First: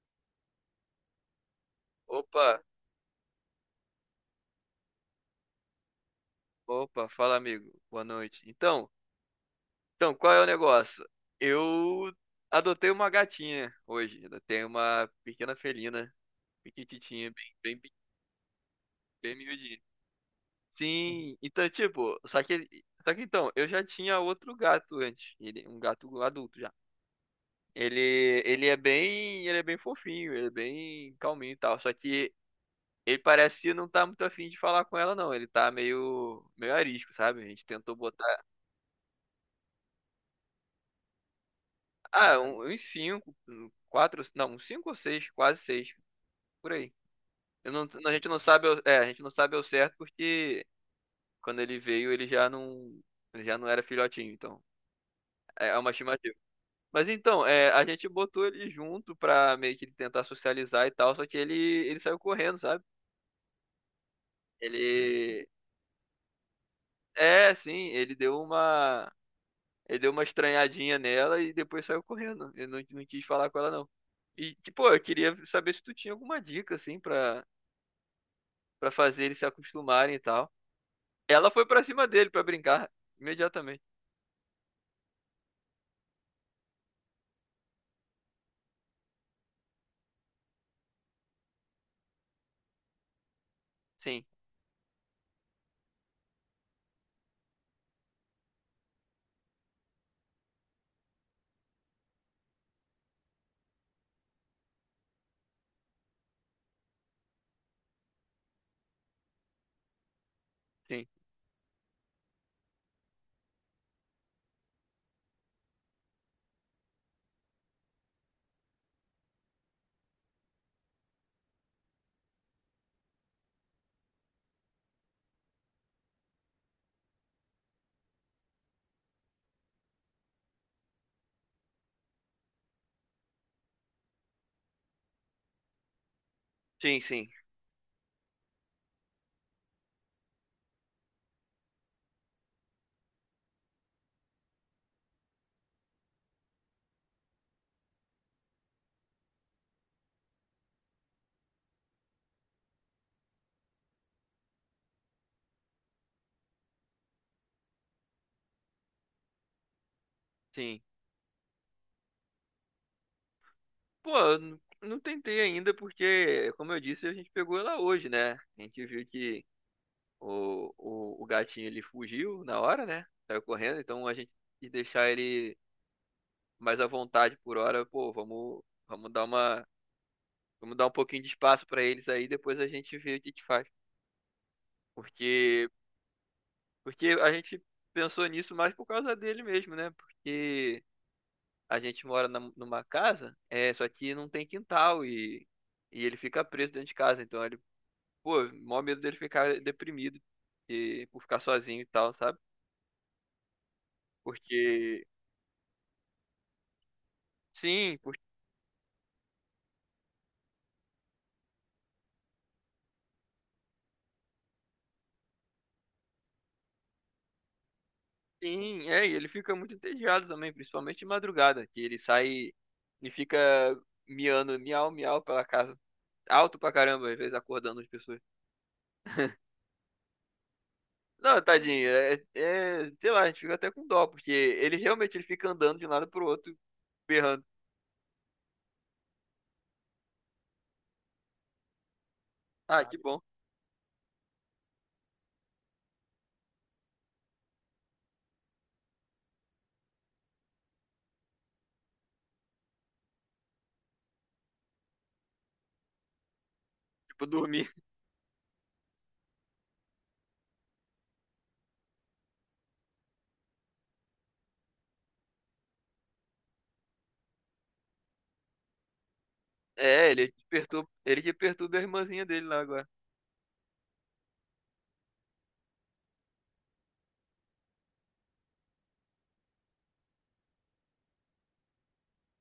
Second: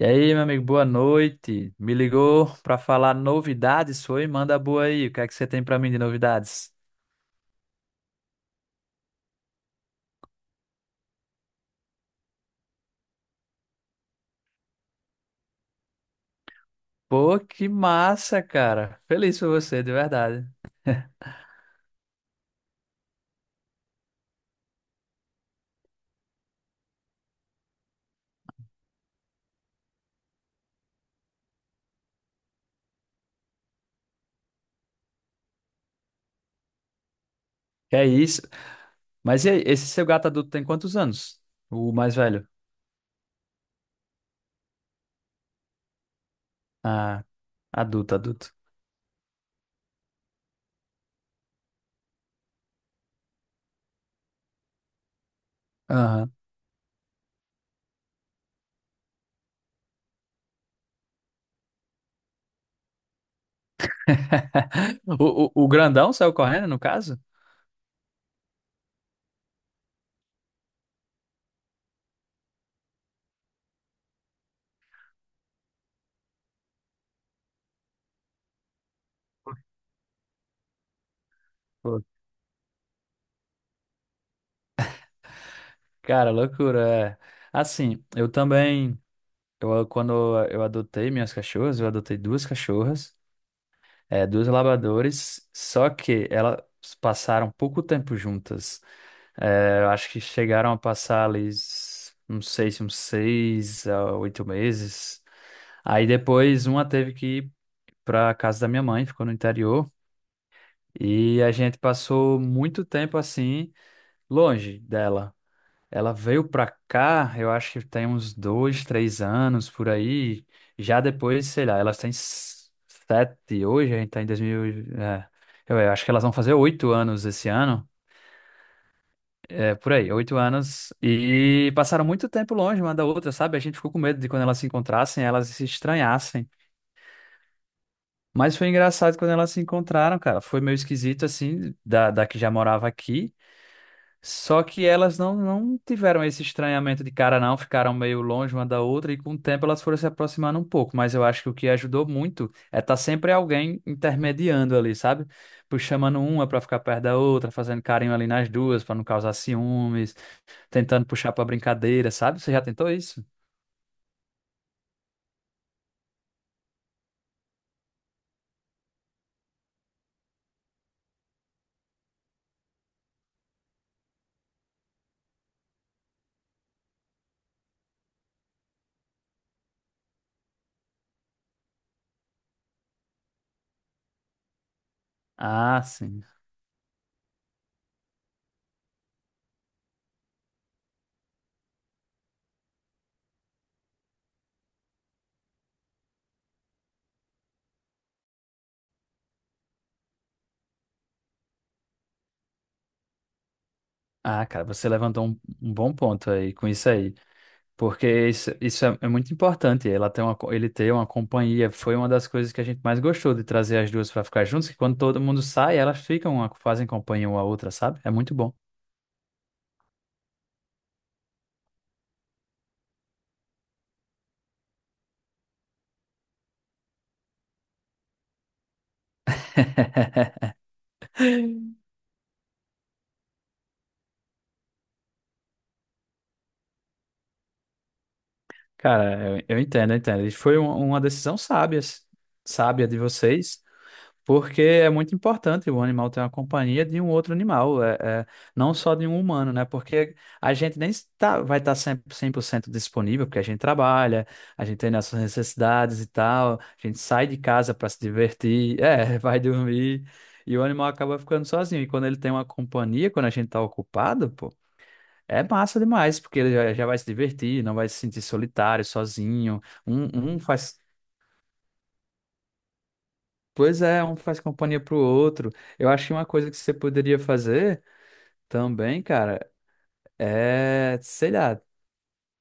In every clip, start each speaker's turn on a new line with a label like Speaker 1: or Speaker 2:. Speaker 1: E aí, meu amigo, boa noite. Me ligou
Speaker 2: Opa,
Speaker 1: pra falar novidades, foi? Manda boa aí. O que é que você tem pra mim de novidades?
Speaker 2: opa, fala amigo, boa noite. Então, qual é o negócio? Eu adotei uma gatinha hoje, adotei uma pequena felina, pequititinha,
Speaker 1: Pô,
Speaker 2: bem,
Speaker 1: que
Speaker 2: bem, bem,
Speaker 1: massa, cara.
Speaker 2: bem
Speaker 1: Feliz por
Speaker 2: miudinha.
Speaker 1: você, de verdade.
Speaker 2: Sim, então, tipo, só que então, eu já tinha outro gato antes, ele, um gato adulto já. Ele é bem fofinho, ele é bem calminho e tal, só que ele parece que não tá muito afim de falar com ela não, ele tá meio arisco, sabe? A gente tentou
Speaker 1: Que é
Speaker 2: botar.
Speaker 1: isso. Mas e aí, esse seu gato adulto tem quantos anos? O mais
Speaker 2: Ah,
Speaker 1: velho?
Speaker 2: uns cinco, um, quatro, não, uns cinco ou seis, quase seis, por aí.
Speaker 1: Ah,
Speaker 2: Eu não, a
Speaker 1: adulto,
Speaker 2: gente não
Speaker 1: adulto.
Speaker 2: sabe, a gente não sabe ao certo porque quando ele veio ele já não era filhotinho, então é uma
Speaker 1: Aham.
Speaker 2: estimativa. Mas então, a gente botou ele junto pra meio que tentar socializar e tal, só que ele saiu correndo, sabe?
Speaker 1: O,
Speaker 2: Ele,
Speaker 1: o, o grandão saiu correndo, no caso?
Speaker 2: sim, ele deu uma estranhadinha nela e depois saiu correndo. Ele não, não quis falar com ela não. E, tipo, eu queria saber se tu tinha alguma dica assim pra fazer eles se acostumarem e tal. Ela foi pra
Speaker 1: Pô,
Speaker 2: cima dele pra brincar imediatamente.
Speaker 1: cara, loucura. É. Assim, eu também. Eu, quando eu adotei minhas cachorras, eu adotei duas cachorras.
Speaker 2: Sim,
Speaker 1: É, duas labradores, só que elas passaram pouco tempo juntas. É, eu acho que chegaram a passar ali, não sei se uns seis a oito meses. Aí depois uma teve que ir para casa da minha mãe, ficou no interior,
Speaker 2: sim,
Speaker 1: e a gente passou muito tempo assim, longe dela. Ela veio pra cá, eu acho que tem uns dois, três anos por aí. Já depois, sei lá, elas têm sete hoje, a gente tá em 2000. É, eu acho que elas vão fazer oito anos esse ano. É, por aí, oito anos. E passaram muito tempo longe uma da outra, sabe? A gente ficou com medo de quando elas se encontrassem, elas se estranhassem.
Speaker 2: sim, sim,
Speaker 1: Mas foi engraçado quando elas se encontraram, cara. Foi meio esquisito, assim, da que já morava aqui. Só que elas não tiveram esse estranhamento de cara, não, ficaram meio longe uma da outra e com o tempo elas foram se aproximando um pouco. Mas eu acho que o que ajudou muito é estar sempre alguém intermediando ali, sabe? Puxando, chamando uma para ficar perto da outra, fazendo carinho ali nas duas para não causar ciúmes,
Speaker 2: sim.
Speaker 1: tentando puxar para brincadeira, sabe? Você já tentou isso?
Speaker 2: Pô, eu não tentei ainda porque, como eu disse, a gente pegou ela hoje, né? A gente viu que o gatinho ele fugiu na hora, né? Saiu correndo, então a gente quis deixar ele mais à vontade por hora. Pô, vamos dar uma, vamos dar um pouquinho de espaço pra eles aí, depois a gente vê o que que faz. Porque,
Speaker 1: Ah, sim.
Speaker 2: porque a gente pensou nisso mais por causa dele mesmo, né? Porque a gente mora numa casa, só que não tem quintal e ele fica preso dentro de casa. Então ele, pô, maior medo dele ficar deprimido e por ficar sozinho e tal, sabe?
Speaker 1: Ah, cara, você
Speaker 2: Porque,
Speaker 1: levantou um bom ponto aí com isso aí.
Speaker 2: sim,
Speaker 1: Porque isso é muito importante. Ela tem uma, ele ter uma companhia foi uma das coisas que a gente mais gostou de trazer as duas para ficar juntos, que quando todo mundo sai, elas ficam, fazem companhia uma à outra, sabe? É muito bom.
Speaker 2: sim, e ele fica muito entediado também, principalmente de madrugada, que ele sai e fica miando, miau, miau pela casa. Alto pra caramba, às vezes acordando as pessoas. Não, tadinho, sei lá, a gente fica até com dó, porque ele realmente ele fica andando de um lado pro outro, berrando.
Speaker 1: Cara, eu entendo, eu entendo. E foi uma decisão sábia,
Speaker 2: Ah,
Speaker 1: sábia de
Speaker 2: que bom.
Speaker 1: vocês. Porque é muito importante o animal ter uma companhia de um outro animal, é, não só de um humano, né? Porque a gente nem está, vai estar sempre 100% disponível, porque a gente trabalha, a gente tem nossas necessidades e tal, a gente sai
Speaker 2: Tipo,
Speaker 1: de
Speaker 2: dormir.
Speaker 1: casa para se divertir, é, vai dormir, e o animal acaba ficando sozinho. E quando ele tem uma companhia, quando a gente está ocupado, pô, é massa demais, porque ele já vai se divertir, não vai se sentir solitário, sozinho.
Speaker 2: É, ele
Speaker 1: Um
Speaker 2: que
Speaker 1: faz
Speaker 2: perturba, ele que perturba a irmãzinha dele lá agora.
Speaker 1: Pois é, um faz companhia pro outro. Eu acho que uma coisa que você poderia fazer também, cara, é, sei lá,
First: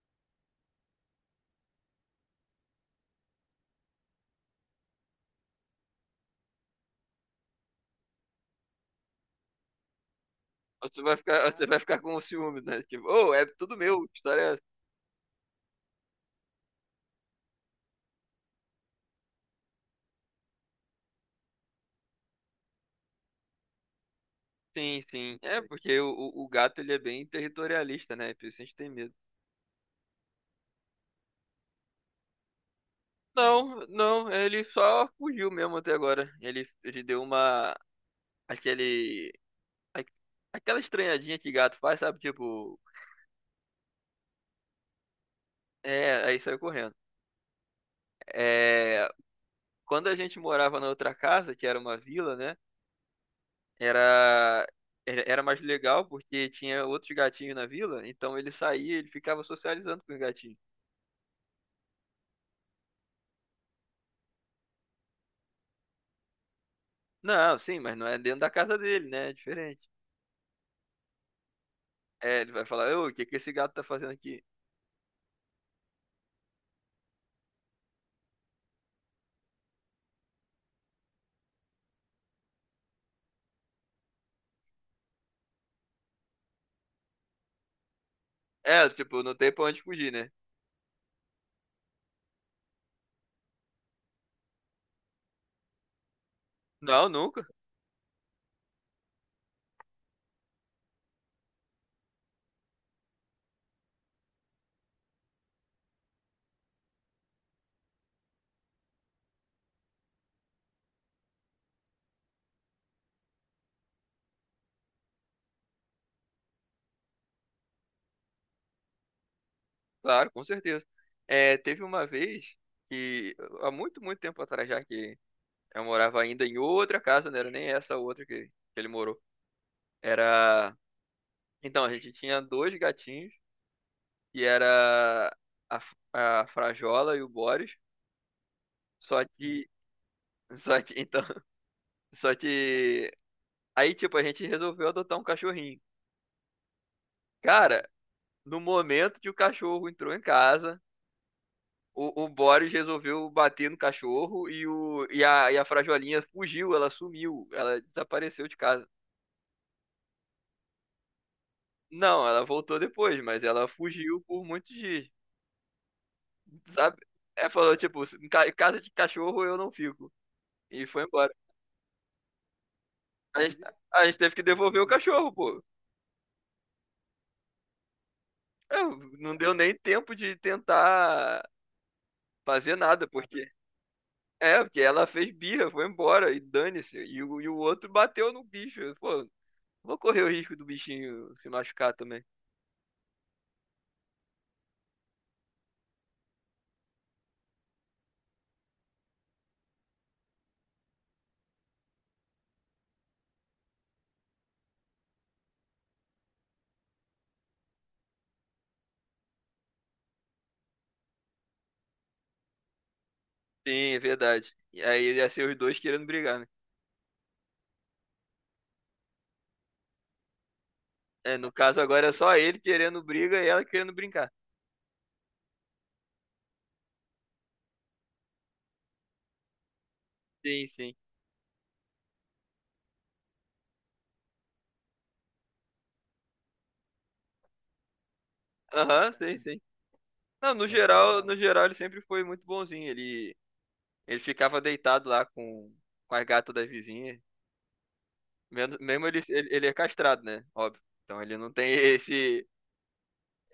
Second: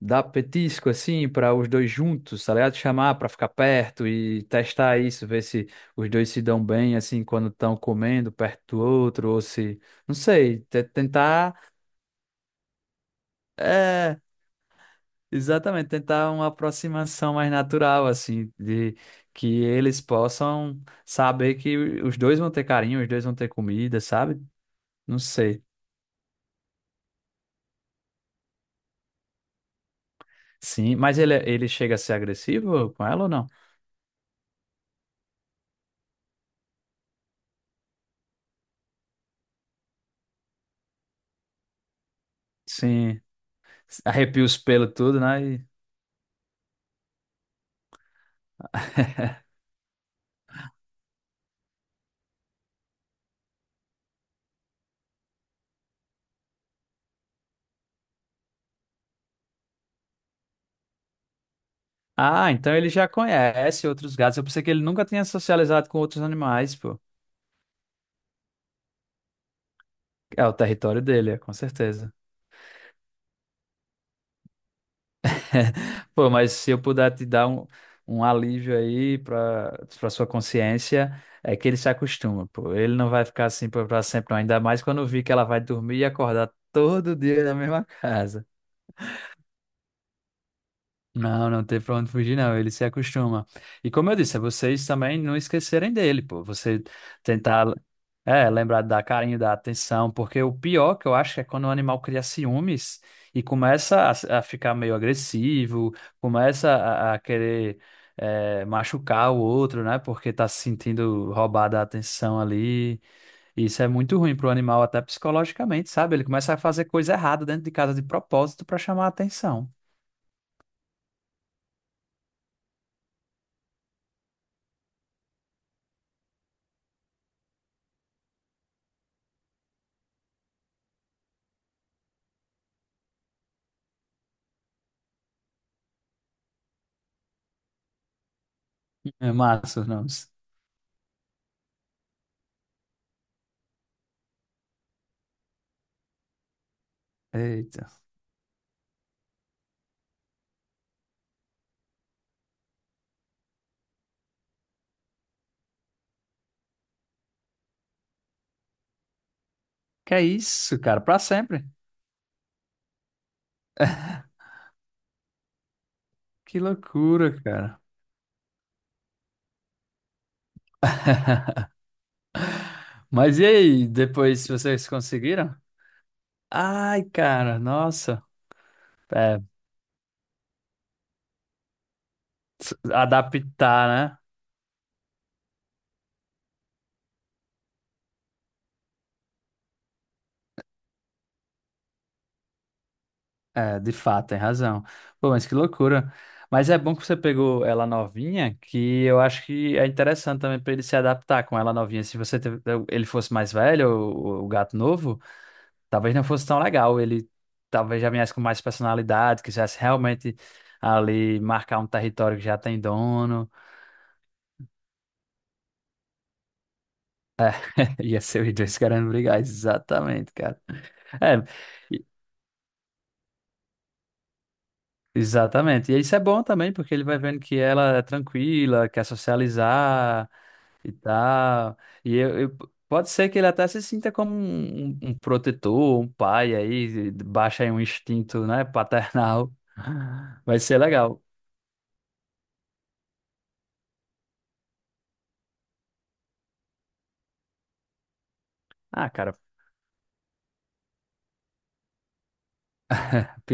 Speaker 1: dar petisco assim para os dois juntos, tá ligado? Chamar para ficar perto e testar isso, ver se os dois se dão bem assim quando estão comendo perto do outro, ou se, não sei,
Speaker 2: Você vai ficar,
Speaker 1: tentar,
Speaker 2: você vai ficar com o ciúme, né? Tipo, ô, é tudo meu, que
Speaker 1: é,
Speaker 2: história é essa?
Speaker 1: exatamente, tentar uma aproximação mais natural assim, de que eles possam saber que os dois vão ter carinho, os dois vão ter comida, sabe?
Speaker 2: Sim,
Speaker 1: Não
Speaker 2: sim. É,
Speaker 1: sei.
Speaker 2: porque o gato, ele é bem territorialista, né? Por isso a gente tem medo.
Speaker 1: Sim, mas ele chega a ser agressivo com ela ou não?
Speaker 2: Não, não, ele só fugiu mesmo até agora. Ele deu uma, aquele, a- aquela estranhadinha que gato faz, sabe? Tipo,
Speaker 1: Sim, arrepia os pelos tudo, né?
Speaker 2: aí saiu correndo. É, quando a gente morava na outra casa, que era uma vila, né? Era era mais legal porque tinha outros gatinhos na vila, então ele saía, ele ficava socializando com os gatinhos.
Speaker 1: Ah, então ele já conhece outros gatos. Eu pensei que ele nunca tinha socializado com outros animais, pô.
Speaker 2: Não, sim, mas não é dentro da casa dele, né? É diferente.
Speaker 1: É o território dele, é, com certeza.
Speaker 2: É, ele vai falar, ô, o que que esse gato tá fazendo aqui?
Speaker 1: Pô, mas se eu puder te dar um alívio aí pra sua consciência, é que ele se acostuma, pô. Ele não vai ficar assim pra sempre, não. Ainda mais quando eu vi que ela vai dormir e acordar todo dia na mesma casa.
Speaker 2: É, tipo, não tem pra onde fugir, né?
Speaker 1: Não, não tem pra onde fugir, não. Ele se acostuma. E como eu disse, é vocês também não esquecerem dele, pô. Você
Speaker 2: Não, nunca.
Speaker 1: tentar, é, lembrar de dar carinho, dar atenção, porque o pior que eu acho é quando o animal cria ciúmes e começa a ficar meio agressivo, começa a querer, é, machucar o outro, né? Porque tá se sentindo roubada a atenção ali. Isso é muito ruim pro animal, até psicologicamente, sabe? Ele começa a fazer coisa errada dentro de casa de propósito pra chamar a atenção.
Speaker 2: Claro, com certeza. É, teve uma vez que, há muito, muito tempo atrás já, que eu morava ainda em outra casa, não era nem essa outra que ele morou. Era. Então, a gente tinha dois gatinhos que era a, a Frajola e o Boris. Só
Speaker 1: É
Speaker 2: que.
Speaker 1: massa, não.
Speaker 2: Só que, então. Só que. Aí, tipo, a gente resolveu adotar um cachorrinho. Cara,
Speaker 1: Eita.
Speaker 2: no momento que o cachorro entrou em casa, o Boris resolveu bater no cachorro e a Frajolinha fugiu, ela sumiu, ela desapareceu de casa.
Speaker 1: Que é isso, cara? Pra sempre.
Speaker 2: Não, ela voltou depois, mas ela fugiu por muitos dias,
Speaker 1: Que
Speaker 2: sabe?
Speaker 1: loucura,
Speaker 2: É, falou,
Speaker 1: cara.
Speaker 2: tipo, em em casa de cachorro eu não fico. E foi embora.
Speaker 1: Mas
Speaker 2: A
Speaker 1: e
Speaker 2: gente,
Speaker 1: aí,
Speaker 2: a gente teve que
Speaker 1: depois
Speaker 2: devolver o
Speaker 1: vocês
Speaker 2: cachorro,
Speaker 1: conseguiram?
Speaker 2: pô.
Speaker 1: Ai, cara, nossa.
Speaker 2: É, não
Speaker 1: É,
Speaker 2: deu nem tempo de tentar fazer nada, porque.
Speaker 1: adaptar, né?
Speaker 2: É, porque ela fez birra, foi embora e dane-se. E o outro bateu no bicho. Pô, vou correr o risco do bichinho se machucar também.
Speaker 1: É, de fato, tem razão. Pô, mas que loucura. Mas é bom que você pegou ela novinha, que eu acho que é interessante também pra ele se adaptar com ela novinha. Se você teve- Ele fosse mais velho, o gato novo. Talvez não fosse tão legal. Ele talvez já viesse com mais personalidade, quisesse realmente ali marcar um território que já tem dono.
Speaker 2: Sim, é verdade. E aí ia ser os dois querendo brigar, né?
Speaker 1: Ia ser os dois querendo brigar. Exatamente, cara.
Speaker 2: É,
Speaker 1: É,
Speaker 2: no caso
Speaker 1: e-
Speaker 2: agora é só ele querendo briga e ela querendo brincar.
Speaker 1: exatamente. E isso é bom também, porque ele vai vendo que ela é tranquila, quer socializar
Speaker 2: Sim,
Speaker 1: e
Speaker 2: sim.
Speaker 1: tal. E pode ser que ele até se sinta como um, um protetor, um pai aí, baixa aí um instinto, né,
Speaker 2: Aham, sim,
Speaker 1: paternal.
Speaker 2: sim. Não,
Speaker 1: Vai
Speaker 2: no
Speaker 1: ser legal.
Speaker 2: geral, no geral ele sempre foi muito bonzinho. Ele ficava deitado lá com as gatas das vizinhas. Mesmo mesmo
Speaker 1: Ah,
Speaker 2: ele,
Speaker 1: cara,
Speaker 2: ele, ele é castrado, né? Óbvio. Então ele não tem esse.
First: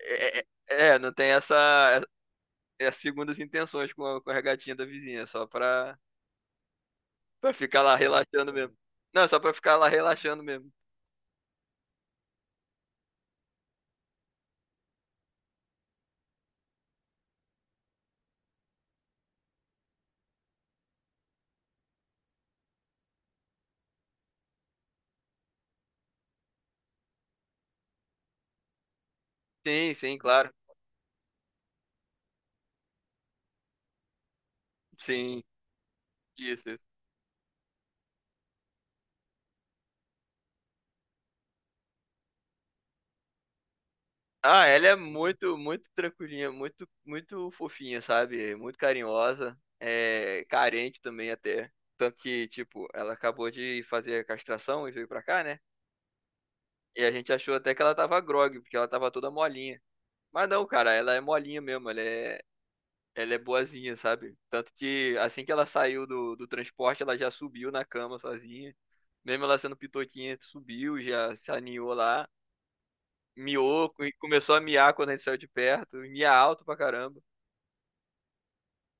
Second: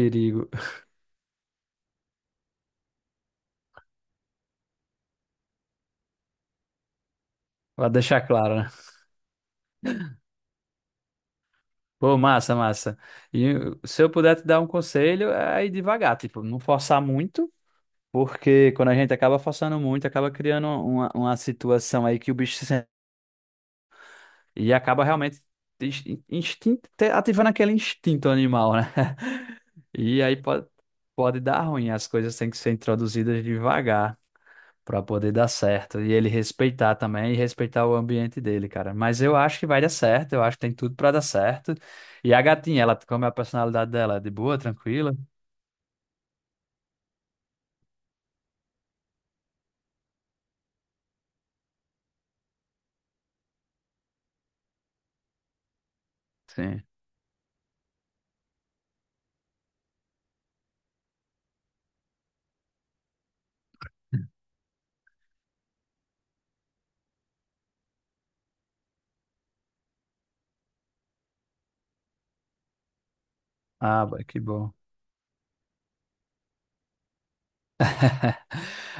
Speaker 2: Não tem essa. É, as segundas intenções com a gatinha da vizinha, só pra ficar
Speaker 1: Pra
Speaker 2: lá
Speaker 1: deixar
Speaker 2: relaxando
Speaker 1: claro, né?
Speaker 2: mesmo. Não, só pra ficar lá relaxando mesmo.
Speaker 1: Pô, massa, massa. E se eu puder te dar um conselho, é ir devagar, tipo, não forçar muito, porque quando a gente acaba forçando muito, acaba criando uma situação aí que o bicho se sente e acaba realmente ins- instinto, ativando aquele instinto animal, né?
Speaker 2: Sim, sim,
Speaker 1: E aí
Speaker 2: claro.
Speaker 1: pode, pode dar ruim, as coisas têm que ser introduzidas devagar para poder
Speaker 2: Sim,
Speaker 1: dar certo. E ele
Speaker 2: isso, isso.
Speaker 1: respeitar também e respeitar o ambiente dele, cara. Mas eu acho que vai dar certo, eu acho que tem tudo para dar certo. E a gatinha, ela, como é a personalidade dela? É de boa,
Speaker 2: Ah, ela é
Speaker 1: tranquila?
Speaker 2: muito, muito tranquilinha, muito, muito fofinha, sabe? Muito carinhosa, é carente também até. Tanto que, tipo, ela acabou de fazer a castração e veio pra cá, né?
Speaker 1: Sim.
Speaker 2: E a gente achou até que ela tava grogue, porque ela tava toda molinha. Mas não, cara, ela é molinha mesmo, ela é boazinha, sabe? Tanto que assim que ela saiu do transporte, ela já subiu na cama sozinha. Mesmo ela sendo pitoquinha, subiu, já se aninhou lá, miou
Speaker 1: Ah,
Speaker 2: e
Speaker 1: que
Speaker 2: começou a
Speaker 1: bom.
Speaker 2: miar quando a gente saiu de perto, e mia alto pra caramba.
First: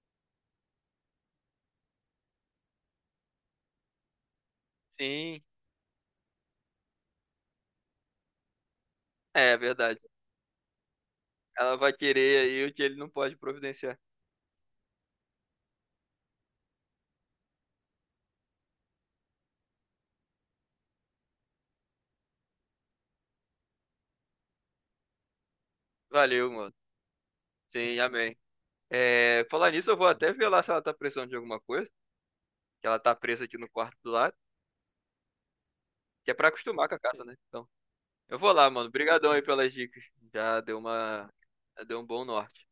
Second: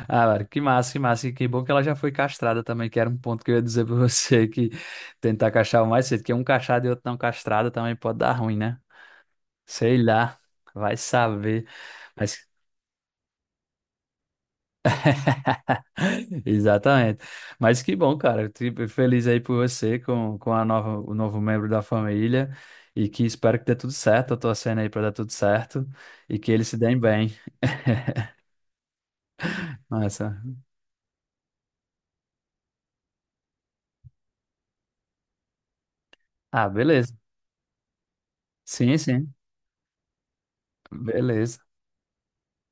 Speaker 1: Ah, mano, que massa, que massa. E que bom que ela já foi castrada também, que era um ponto que eu ia dizer pra você, que
Speaker 2: Sim,
Speaker 1: tentar castrar o mais cedo, que um castrado e outro não castrado também pode dar ruim, né?
Speaker 2: é verdade.
Speaker 1: Sei lá, vai saber.
Speaker 2: Ela vai querer
Speaker 1: Mas
Speaker 2: aí o que ele não pode providenciar.
Speaker 1: exatamente. Mas que bom, cara. Eu fico feliz aí por você com a nova, o novo membro da família e que espero que dê tudo certo. Eu tô torcendo aí para dar tudo certo e
Speaker 2: Valeu,
Speaker 1: que eles
Speaker 2: mano.
Speaker 1: se deem bem.
Speaker 2: Sim, amém. É, falar nisso, eu vou até
Speaker 1: Massa.
Speaker 2: ver lá se ela tá precisando de alguma coisa, que ela tá presa aqui no quarto do lado. Que é pra
Speaker 1: Ah,
Speaker 2: acostumar com a
Speaker 1: beleza.
Speaker 2: casa, né? Então, eu vou lá, mano.
Speaker 1: Sim,
Speaker 2: Obrigadão
Speaker 1: sim.
Speaker 2: aí pelas dicas. Já deu uma,
Speaker 1: Beleza.
Speaker 2: já deu um bom norte.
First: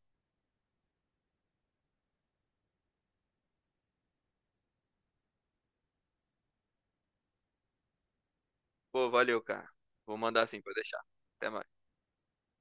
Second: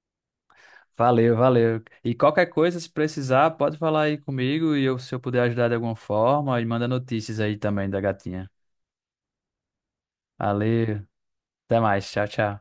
Speaker 1: Valeu, valeu. E qualquer coisa, se precisar, pode falar aí comigo e eu, se eu puder ajudar de alguma forma, e manda notícias aí também da gatinha.
Speaker 2: Pô, valeu, cara. Vou mandar assim pra deixar.
Speaker 1: Valeu.
Speaker 2: Até
Speaker 1: Até
Speaker 2: mais.
Speaker 1: mais. Tchau, tchau.